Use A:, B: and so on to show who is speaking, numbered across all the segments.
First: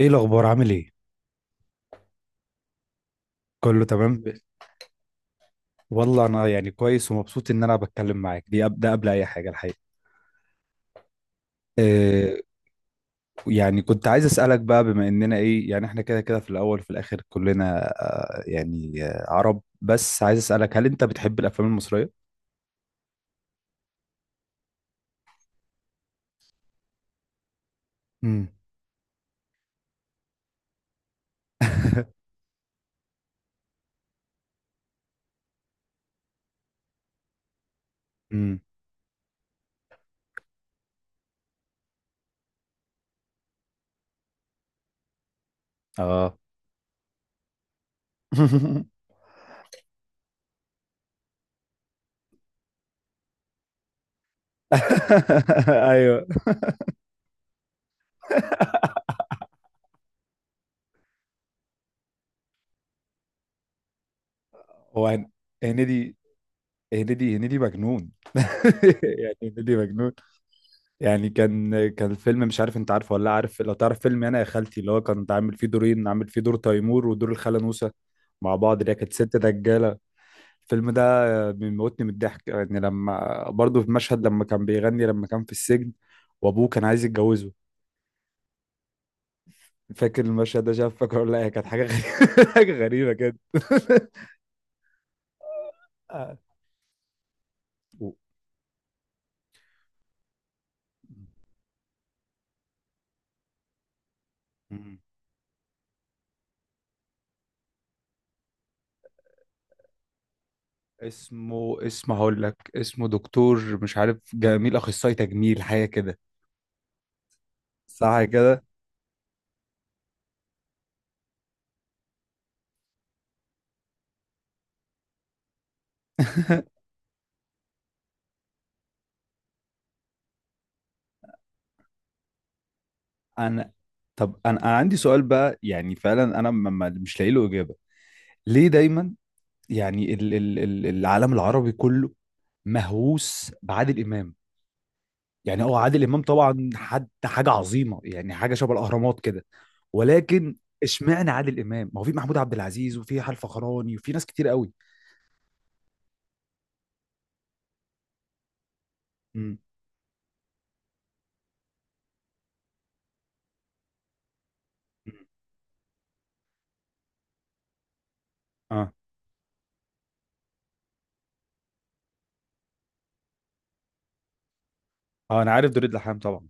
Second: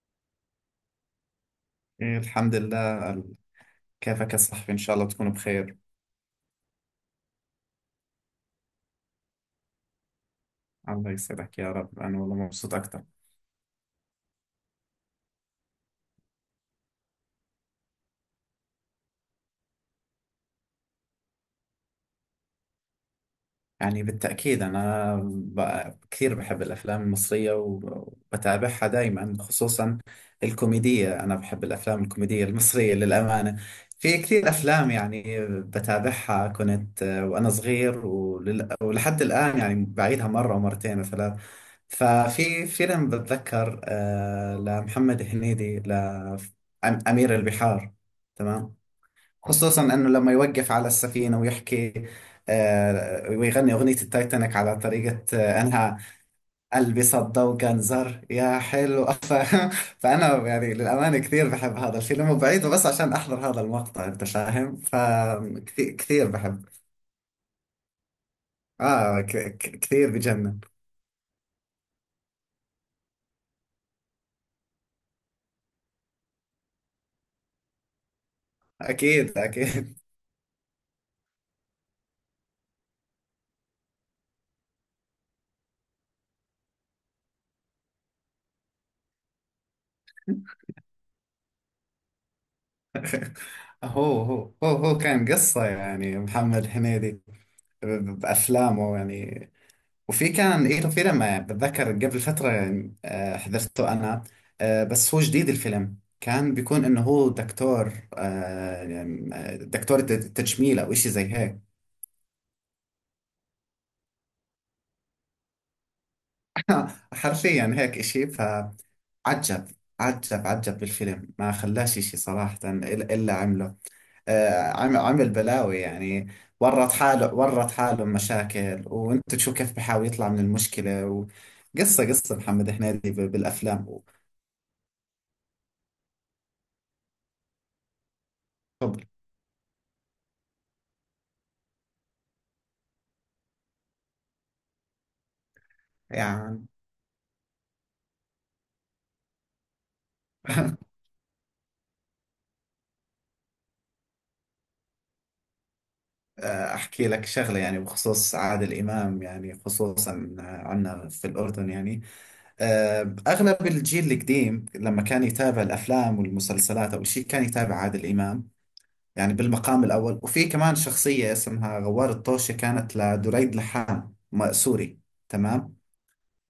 A: ايه الاخبار؟ عامل ايه؟
B: إيه، الحمد لله.
A: كله تمام.
B: كيفك يا صاحبي؟ إن شاء الله تكون بخير.
A: والله انا كويس ومبسوط ان انا بتكلم معاك دي ده قبل اي حاجه الحقيقه.
B: الله يسعدك يا رب. أنا والله
A: إيه؟
B: مبسوط أكتر.
A: يعني كنت عايز اسالك بقى، بما اننا ايه، احنا كده كده في الاول وفي الاخر كلنا عرب، بس عايز اسالك هل انت بتحب الافلام المصريه؟
B: يعني بالتأكيد أنا كثير بحب الأفلام المصرية
A: امم.
B: وبتابعها دائما، خصوصا الكوميدية. أنا بحب الأفلام الكوميدية المصرية للأمانة. في كثير أفلام يعني بتابعها كنت وأنا صغير
A: امم.
B: ولحد الآن. يعني بعيدها مرة ومرتين وثلاث. ففي فيلم بتذكر لمحمد هنيدي،
A: اه.
B: لأمير البحار. تمام. خصوصا انه لما يوقف على السفينه ويحكي، ويغني اغنيه التايتانيك على طريقه. انها
A: ايوه.
B: قلبي صدق وجنزر يا حلو، فاهم؟ فانا يعني للامانه كثير بحب هذا الفيلم وبعيده بس عشان احضر هذا المقطع، انت فاهم،
A: هو
B: فكثير
A: هنيدي.
B: كثير بحب.
A: هنيدي مجنون.
B: اه،
A: يعني هنيدي
B: كثير
A: مجنون.
B: بجنن.
A: يعني كان الفيلم، مش عارف انت عارفه ولا لا، عارف لو تعرف فيلم انا يا خالتي، اللي هو كنت عامل فيه دورين، عامل فيه دور تيمور ودور الخاله نوسه مع بعض اللي هي كانت ست
B: اكيد
A: دجاله؟
B: اكيد.
A: الفيلم ده بيموتني من الضحك. يعني لما برضه في مشهد لما كان بيغني لما كان في السجن وابوه كان عايز يتجوزه، فاكر المشهد ده؟ شاف فاكر ولا لا؟ هي كانت حاجه غريبه، حاجه غريبه كده.
B: هو كان قصه، يعني
A: آه.
B: محمد هنيدي
A: و-
B: بافلامه يعني. وفي كان إله فيلم، بتذكر قبل فترة. حضرته أنا.
A: مم.
B: بس هو جديد الفيلم كان بيكون إنه هو دكتور، يعني، دكتور تجميل أو إشي زي هيك.
A: اسمه، اسمه هقول لك، اسمه دكتور مش عارف جميل، اخصائي تجميل، حاجه كده.
B: حرفيا هيك
A: صح
B: إشي.
A: كده.
B: فعجب عجب عجب بالفيلم. ما خلاش إشي صراحة إلا عمله. عمل بلاوي يعني. ورط حاله مشاكل، وانت تشوف كيف بحاول يطلع من المشكلة. وقصة محمد هنيدي
A: انا،
B: بالأفلام
A: طب انا عندي سؤال بقى. يعني فعلا انا مش لاقي له اجابه، ليه دايما يعني ال العالم العربي كله مهووس بعادل امام؟ يعني هو عادل امام
B: يعني.
A: طبعا حد حاجه عظيمه، يعني حاجه شبه الاهرامات كده، ولكن اشمعنى عادل امام؟ ما هو في محمود عبد العزيز وفي حال فخراني وفي ناس كتير قوي.
B: أحكي لك شغلة، يعني بخصوص عادل إمام، يعني
A: امم.
B: خصوصا عنا في الأردن يعني. أغلب الجيل القديم لما كان يتابع الأفلام والمسلسلات أو شيء كان يتابع عادل إمام.
A: اه.
B: يعني بالمقام الأول. وفي كمان شخصية اسمها غوار الطوشي، كانت لدريد لحام سوري.
A: اه، انا عارف
B: تمام.
A: دوريد لحام طبعا.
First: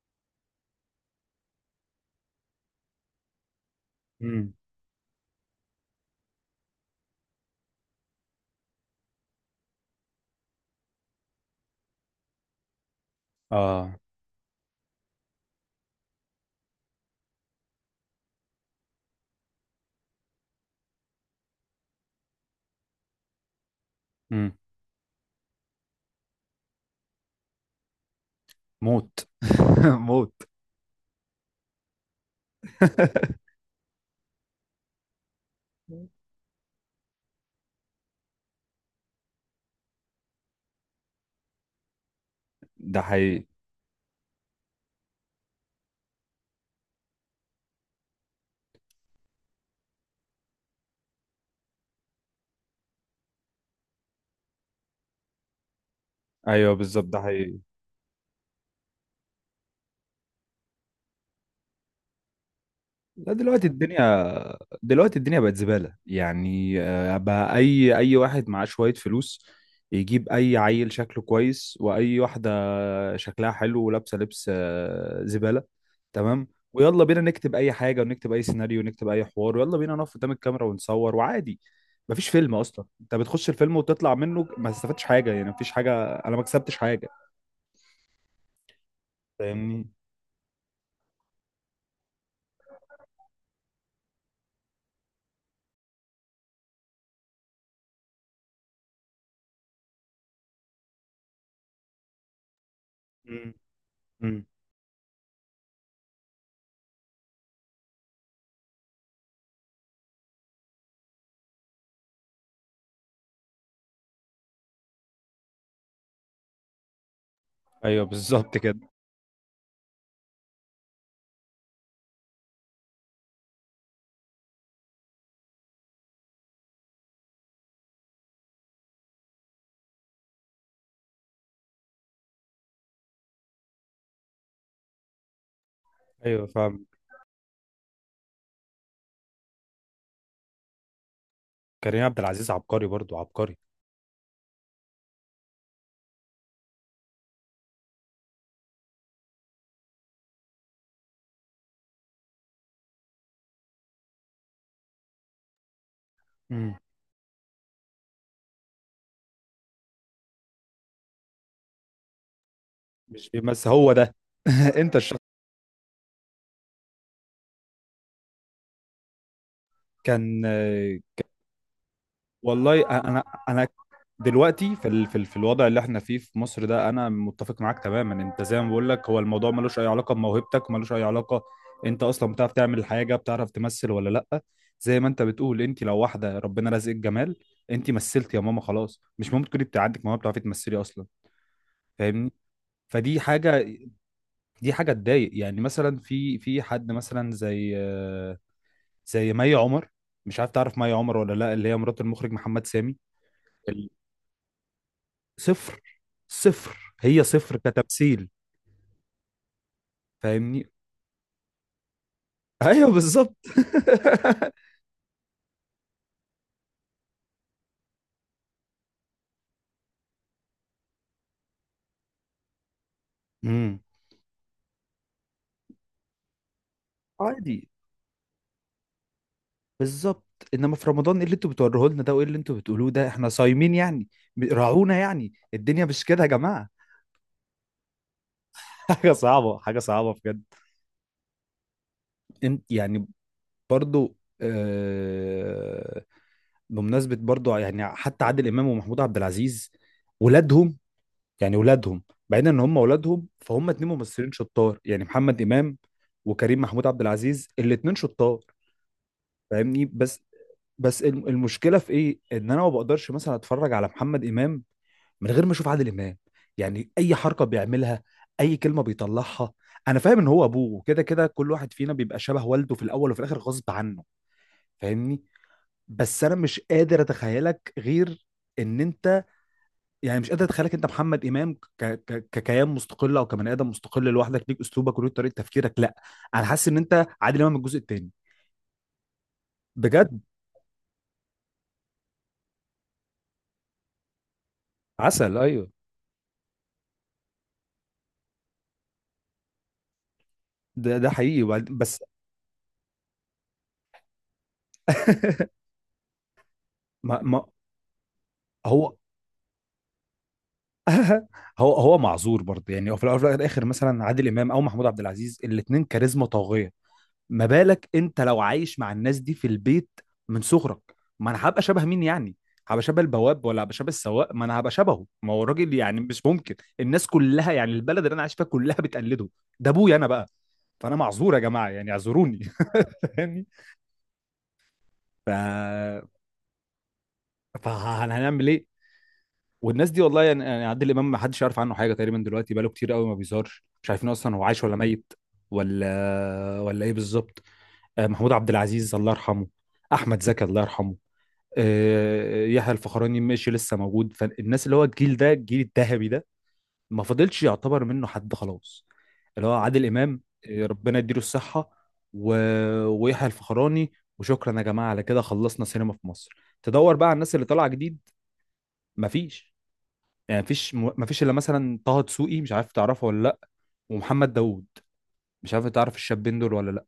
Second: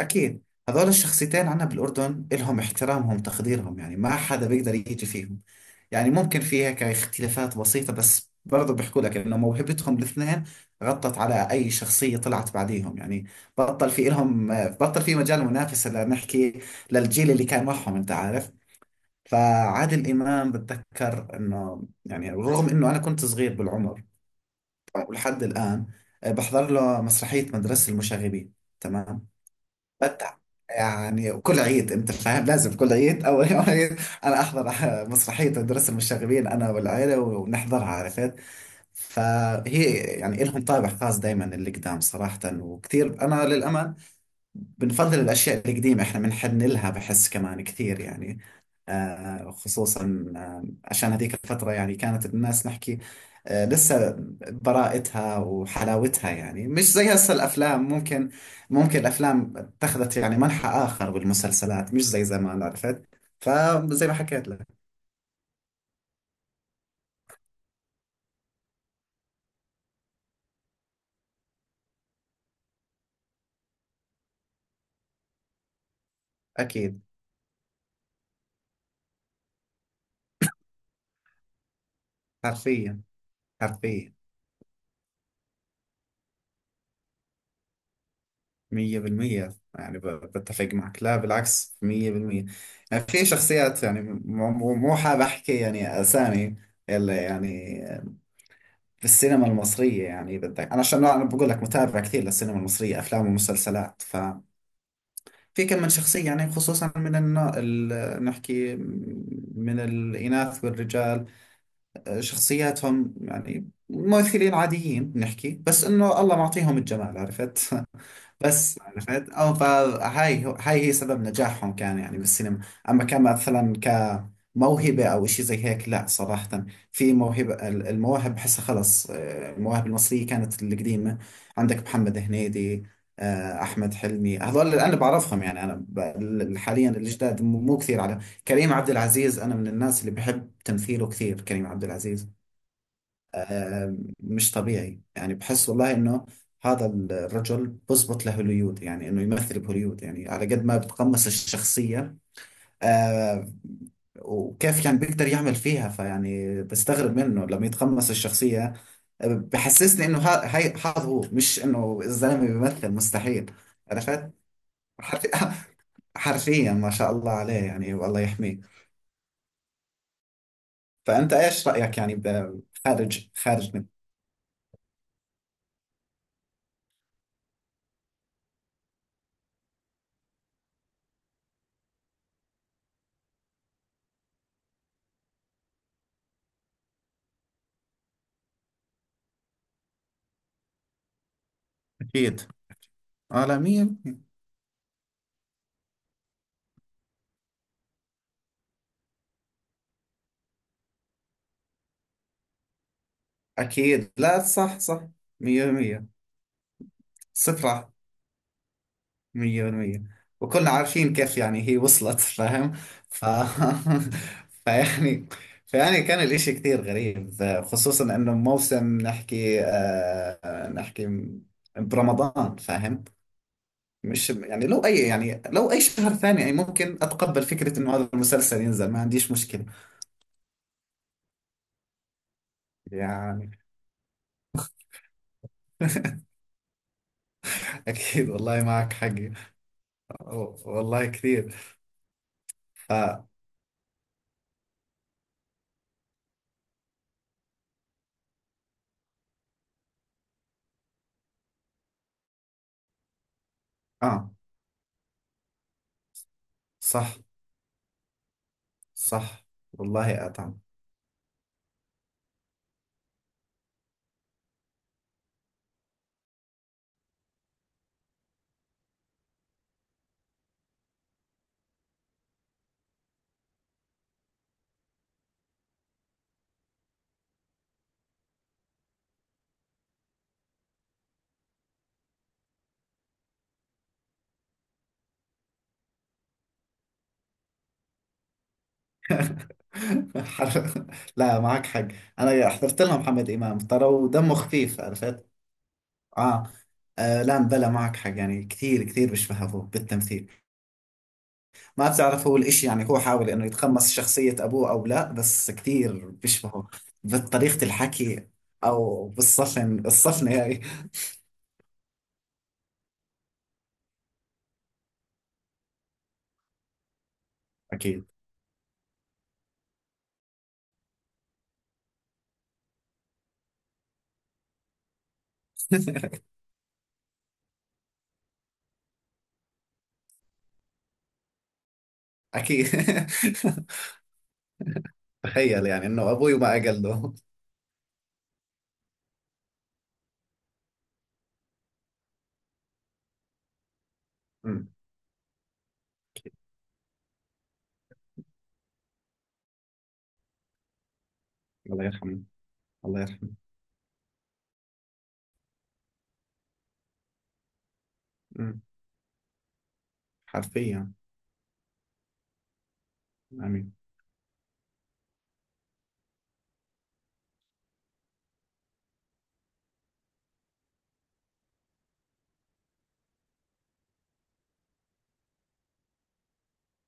B: أكيد. هذول الشخصيتين عنا بالأردن إلهم احترامهم تقديرهم، يعني ما حدا
A: امم.
B: بيقدر يجي فيهم. يعني ممكن في هيك اختلافات بسيطة، بس برضو بيحكوا لك إنه موهبتهم الاثنين غطت على أي شخصية طلعت بعديهم يعني. بطل،
A: اه.
B: في إلهم بطل في مجال، منافسة لنحكي للجيل اللي كان معهم، أنت عارف. فعادل إمام بتذكر إنه يعني رغم إنه أنا كنت صغير بالعمر،
A: امم.
B: ولحد الآن بحضر له مسرحية مدرسة المشاغبين.
A: موت.
B: تمام.
A: موت.
B: بتع يعني وكل عيد، انت فاهم، لازم كل عيد او يوم عيد، انا احضر مسرحيه الدرس المشاغبين انا والعيله، ونحضرها، عرفت. فهي يعني لهم طابع خاص دائما اللي قدام صراحه.
A: ده
B: وكثير انا
A: حقيقي.
B: للامانه بنفضل الأشياء القديمة، إحنا بنحن لها، بحس كمان كثير يعني. خصوصا، عشان هذيك الفترة يعني كانت الناس نحكي، لسه براءتها وحلاوتها، يعني
A: ايوه
B: مش
A: بالظبط،
B: زي
A: ده
B: هسه
A: حقيقي.
B: الأفلام ممكن. ممكن الأفلام اتخذت يعني منحى آخر، والمسلسلات مش زي زمان، عرفت.
A: لا، دلوقتي
B: فزي ما
A: الدنيا،
B: حكيت لك.
A: دلوقتي الدنيا بقت زبالة. يعني آه، بقى أي واحد معاه شوية فلوس يجيب أي عيل شكله كويس وأي واحدة شكلها حلو ولابسة لبس آه، زبالة. تمام.
B: أكيد.
A: ويلا بينا نكتب أي حاجة، ونكتب أي سيناريو، ونكتب أي حوار، ويلا بينا نقف قدام الكاميرا ونصور وعادي. مفيش فيلم أصلا
B: حرفيا
A: أنت بتخش الفيلم
B: حرفيا
A: وتطلع منه ما استفدتش حاجة. يعني مفيش حاجة، أنا ما كسبتش حاجة.
B: مية بالمية.
A: فاهمني؟
B: يعني بتفق معك. لا بالعكس، مية بالمية. يعني في شخصيات، يعني مو حاب أحكي يعني أسامي اللي يعني بالسينما المصرية، يعني بدك أنا عشان أنا بقول لك متابع كثير للسينما المصرية أفلام
A: مم.
B: ومسلسلات. ففي
A: مم.
B: كم من شخصية يعني، خصوصا من نحكي، من الإناث والرجال، شخصياتهم يعني ممثلين عاديين نحكي، بس إنه الله معطيهم الجمال، عرفت.
A: أيوه بالظبط كده.
B: بس عرفت، اه فهاي هاي هي سبب نجاحهم كان يعني بالسينما. اما كان مثلا كموهبة او اشي زي هيك، لا صراحة. في موهبة، المواهب بحسها خلص. المواهب المصرية كانت القديمة. عندك محمد هنيدي، احمد حلمي، هذول اللي انا بعرفهم يعني. انا
A: أيوه فاهم.
B: حاليا الجداد مو كثير على. كريم عبد العزيز، انا من الناس اللي بحب تمثيله كثير، كريم عبد
A: كريم عبد
B: العزيز.
A: العزيز عبقري برضو، عبقري.
B: مش طبيعي يعني، بحس والله انه هذا الرجل بزبط لهوليود، يعني انه يمثل بهوليود. يعني على قد ما بتقمص الشخصية، آه وكيف يعني بيقدر يعمل فيها، فيعني
A: مم.
B: بستغرب منه لما يتقمص الشخصية. بحسسني انه هاي هذا هو، مش انه الزلمة بيمثل،
A: مش
B: مستحيل
A: بس هو ده.
B: عرفت.
A: انت الشخص
B: حرف- حرفيا ما شاء الله عليه يعني، والله يحميه.
A: كان آه،
B: فأنت ايش رأيك يعني
A: والله انا،
B: خارج،
A: انا دلوقتي في الوضع اللي احنا فيه في مصر ده، انا متفق معاك تماما. انت زي ما بقول لك، هو الموضوع ملوش اي علاقه بموهبتك، ملوش اي علاقه انت اصلا بتعرف تعمل حاجه، بتعرف تمثل ولا لا. زي ما انت بتقول، انت لو واحده ربنا رزقك جمال، انت مثلت يا ماما، خلاص مش ممكن تكوني بتاع عندك موهبه بتعرفي تمثلي اصلا. فاهمني؟
B: أكيد.
A: فدي حاجه،
B: عالمية.
A: دي حاجه تضايق. يعني مثلا في حد مثلا زي آه، زي مي عمر، مش عارف تعرف مي عمر ولا لا، اللي هي مرات المخرج محمد سامي. ال-
B: أكيد. لا، صح صح. مية
A: صفر.
B: بالمية.
A: صفر، هي صفر
B: صفرة.
A: كتمثيل.
B: مية بالمية.
A: فاهمني؟
B: وكلنا عارفين كيف يعني هي وصلت، فاهم.
A: ايوه
B: ف...
A: بالظبط.
B: فيعني فيعني كان الإشي كثير غريب. خصوصا إنه موسم نحكي، نحكي برمضان، فاهم.
A: امم.
B: مش يعني لو أي، يعني لو أي شهر ثاني، يعني ممكن أتقبل
A: عادي.
B: فكرة إنه هذا المسلسل ينزل، ما عنديش مشكلة.
A: بالظبط. انما في رمضان، ايه اللي انتوا بتوروه لنا ده؟ وايه اللي انتوا بتقولوه ده؟ احنا
B: يعني
A: صايمين يعني. راعونا يعني، الدنيا مش كده يا جماعه.
B: أكيد، والله معك
A: حاجه
B: حقي،
A: صعبه، حاجه صعبه بجد.
B: والله كثير.
A: انت
B: ف...
A: يعني، برضو آه، بمناسبه برضو، يعني حتى عادل امام ومحمود عبد العزيز، ولادهم، يعني ولادهم، بعيدا ان هم ولادهم، فهم اتنين
B: آه،
A: ممثلين شطار، يعني محمد امام وكريم محمود عبد
B: صح
A: العزيز، الاتنين شطار.
B: صح.
A: فاهمني؟ بس،
B: والله أطعم.
A: بس المشكله في ايه ان انا ما بقدرش مثلا اتفرج على محمد امام من غير ما اشوف عادل امام. يعني اي حركه بيعملها، اي كلمه بيطلعها، انا فاهم ان هو ابوه، وكده كده كل واحد فينا بيبقى شبه والده في الاول وفي الاخر غصب عنه. فاهمني؟ بس انا مش قادر اتخيلك غير ان انت، يعني مش قادر اتخيلك انت محمد امام ك... ك... ككيان مستقل او كبني ادم مستقل لوحدك، ليك اسلوبك وليك طريقه تفكيرك. لا، انا حاسس ان انت عادل امام الجزء الثاني. بجد.
B: حر- لا معك حق. أنا حضرت لها محمد إمام ترى، ودمه خفيف عرفت.
A: عسل، ايوه.
B: آه. لا بلا، معك حق. يعني كثير كثير بيشبه أبوه بالتمثيل.
A: ده ده حقيقي.
B: ما
A: بس.
B: بتعرف هو الإشي، يعني هو حاول إنه يتقمص شخصية أبوه أو لا، بس كثير بيشبهه
A: ما... ما
B: بطريقة الحكي،
A: هو.
B: أو بالصفن، الصفنة هاي.
A: هو معذور برضه. يعني هو في الاول وفي الاخر، مثلا عادل امام او محمود عبد العزيز، الاثنين كاريزما طاغيه، ما بالك
B: أكيد
A: انت لو عايش مع الناس دي في البيت من صغرك؟ ما انا هبقى شبه مين يعني؟ هبقى شبه البواب، ولا هبقى شبه السواق؟ ما انا هبقى شبهه، ما هو الراجل يعني مش ممكن. الناس كلها يعني البلد اللي انا عايش فيها كلها بتقلده، ده ابويا انا بقى. فانا معذور يا جماعه، يعني اعذروني.
B: أكيد.
A: يعني، ف
B: تخيل يعني إنه أبوي ما أقل له.
A: فهنعمل ايه؟ والناس دي، والله يعني، عادل امام ما حدش يعرف عنه حاجه تقريبا دلوقتي، بقاله كتير قوي ما بيظهرش، مش عارفين اصلا هو عايش
B: أمم،
A: ولا ميت ولا ايه بالظبط. آه، محمود عبد العزيز الله يرحمه، احمد زكي الله يرحمه،
B: الله يرحمه،
A: آه، يحيى
B: الله
A: الفخراني
B: يرحمه.
A: ماشي لسه موجود. فالناس اللي هو الجيل ده، الجيل الذهبي ده، ما فضلش يعتبر منه حد
B: أمم،
A: خلاص، اللي هو عادل امام، آه،
B: حرفيا.
A: ربنا يديله الصحه، و... ويحيى
B: امين.
A: الفخراني. وشكرا يا جماعه، على كده خلصنا سينما في مصر. تدور بقى على الناس اللي طالعه جديد، مفيش. يعني مفيش، مفيش الا مثلا طه دسوقي، مش عارف تعرفه ولا لا، ومحمد داوود، مش عارف تعرف الشابين دول ولا لا.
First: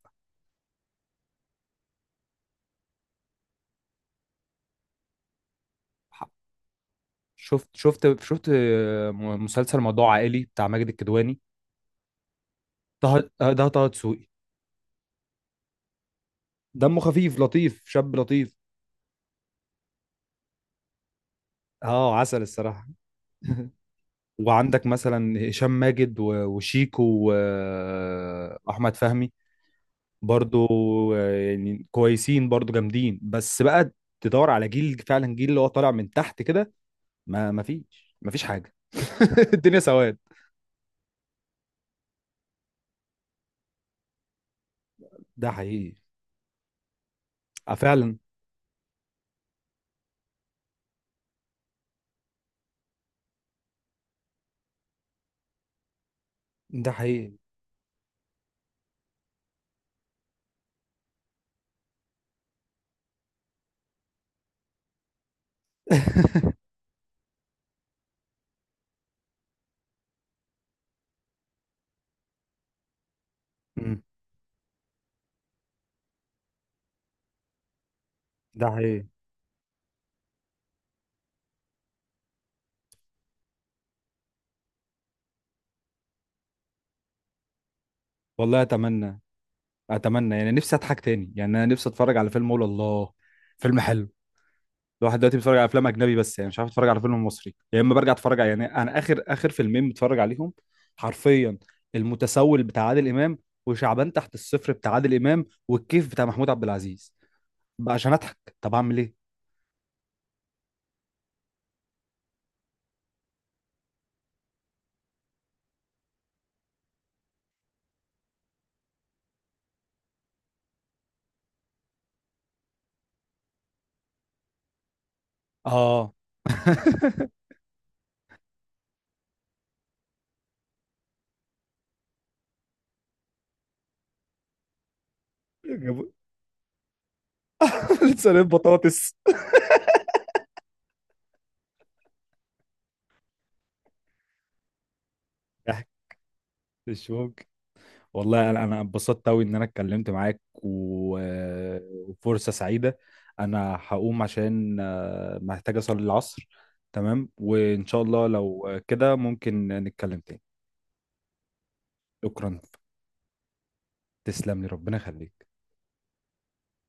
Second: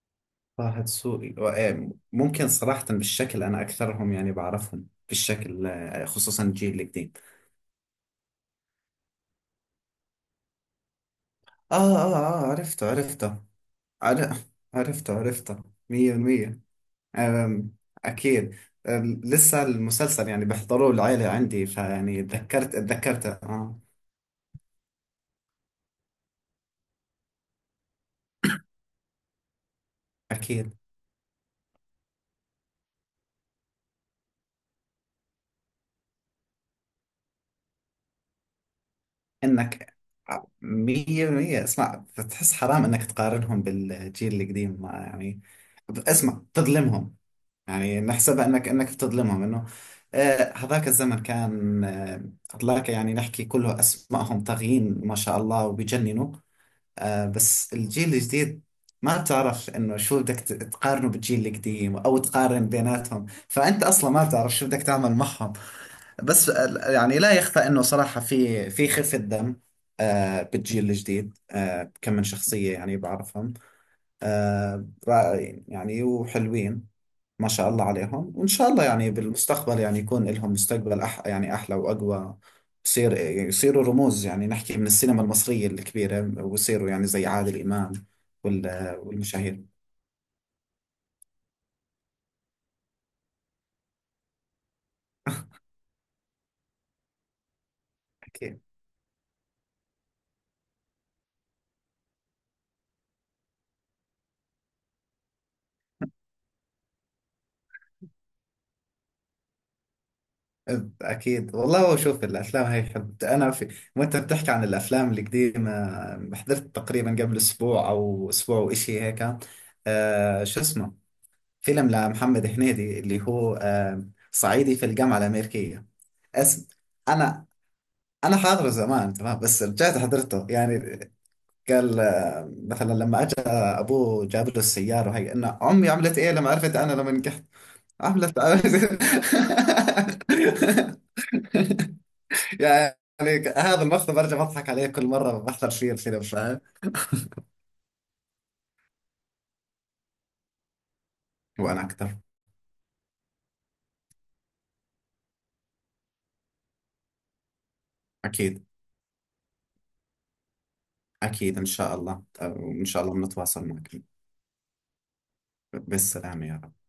B: طه دسوقي، ممكن صراحة بالشكل أنا أكثرهم يعني بعرفهم بالشكل،
A: ح-
B: خصوصا الجيل الجديد.
A: شفت شفت آه، مسلسل موضوع عائلي بتاع ماجد الكدواني؟
B: عرفته
A: طه
B: عرفته.
A: آه، ده طه دسوقي.
B: عر- عرفته عرفته. مية بالمية.
A: دمه خفيف،
B: آم،
A: لطيف، شاب لطيف.
B: أكيد. لسه المسلسل يعني بحضروه العيلة عندي،
A: اه،
B: فيعني
A: عسل
B: تذكرت،
A: الصراحة.
B: تذكرته. آه.
A: وعندك مثلا هشام ماجد وشيكو واحمد فهمي برضو،
B: أكيد.
A: آه، يعني كويسين برضو، جامدين، بس بقى تدور على جيل فعلا، جيل اللي هو طالع من تحت كده، ما فيش، ما فيش حاجة. الدنيا
B: إنك،
A: سواد.
B: مية بالمية. اسمع، بتحس حرام إنك تقارنهم بالجيل القديم ما يعني.
A: ده حقيقي.
B: اسمع تظلمهم.
A: آه،
B: يعني
A: فعلا.
B: نحسبها أنك بتظلمهم، إنه هذاك الزمن كان، هذاك يعني نحكي كله، أسمائهم طاغيين ما شاء الله وبيجننوا.
A: ده حقيقي.
B: بس الجيل الجديد، ما بتعرف إنه شو بدك تقارنه بالجيل القديم أو تقارن بيناتهم، فأنت أصلا ما بتعرف شو بدك تعمل معهم. بس يعني لا يخفى إنه صراحة في خفة دم، بالجيل الجديد. كم من شخصية يعني بعرفهم،
A: مم.
B: رائعين يعني وحلوين. ما شاء الله عليهم، وإن
A: ده
B: شاء الله
A: حقيقي.
B: يعني بالمستقبل يعني يكون لهم مستقبل، يعني أحلى وأقوى. يصير يصيروا رموز، يعني نحكي من السينما المصرية الكبيرة، ويصيروا يعني زي عادل إمام،
A: والله اتمنى،
B: والمشاهير.
A: اتمنى يعني، نفسي اضحك تاني. يعني انا نفسي اتفرج على فيلم اقول الله، فيلم حلو. الواحد دلوقتي بيتفرج على افلام اجنبي بس، يعني مش عارف اتفرج على فيلم مصري، يا اما برجع اتفرج على،
B: أكيد.
A: يعني انا اخر فيلمين بتفرج عليهم حرفيا، المتسول بتاع عادل امام، وشعبان تحت الصفر بتاع عادل امام، والكيف بتاع محمود عبد العزيز، بقى عشان اضحك. طب اعمل ايه؟
B: أكيد، والله، شوف الأفلام هاي حلوة. أنا في وأنت بتحكي عن الأفلام القديمة، حضرت تقريبا قبل أسبوع أو أسبوع وإشي هيك. شو اسمه، فيلم لمحمد هنيدي اللي هو، صعيدي في الجامعة الأمريكية.
A: اه.
B: أس... انا انا حاضره زمان تمام، بس رجعت حضرته يعني. قال مثلا لما اجى ابوه جاب له السياره، وهي ان امي
A: جابوا-
B: عملت ايه لما عرفت انا لما نجحت، عملت.
A: لسه بطاطس.
B: يعني هذا المقطع برجع بضحك عليه كل مره بحضر
A: ضحك،
B: فيه الفيلم، فاهم.
A: مش ممكن. والله انا، اتبسطت قوي ان انا اتكلمت معاك،
B: وانا اكثر.
A: وفرصة سعيدة. انا هقوم عشان آه، محتاج اصلي العصر. تمام، وان شاء الله
B: اكيد
A: لو كده ممكن نتكلم تاني.
B: اكيد، ان شاء الله،
A: شكرا،
B: وان شاء الله بنتواصل معك.
A: تسلم لي، ربنا يخليك.
B: بالسلامه يا رب.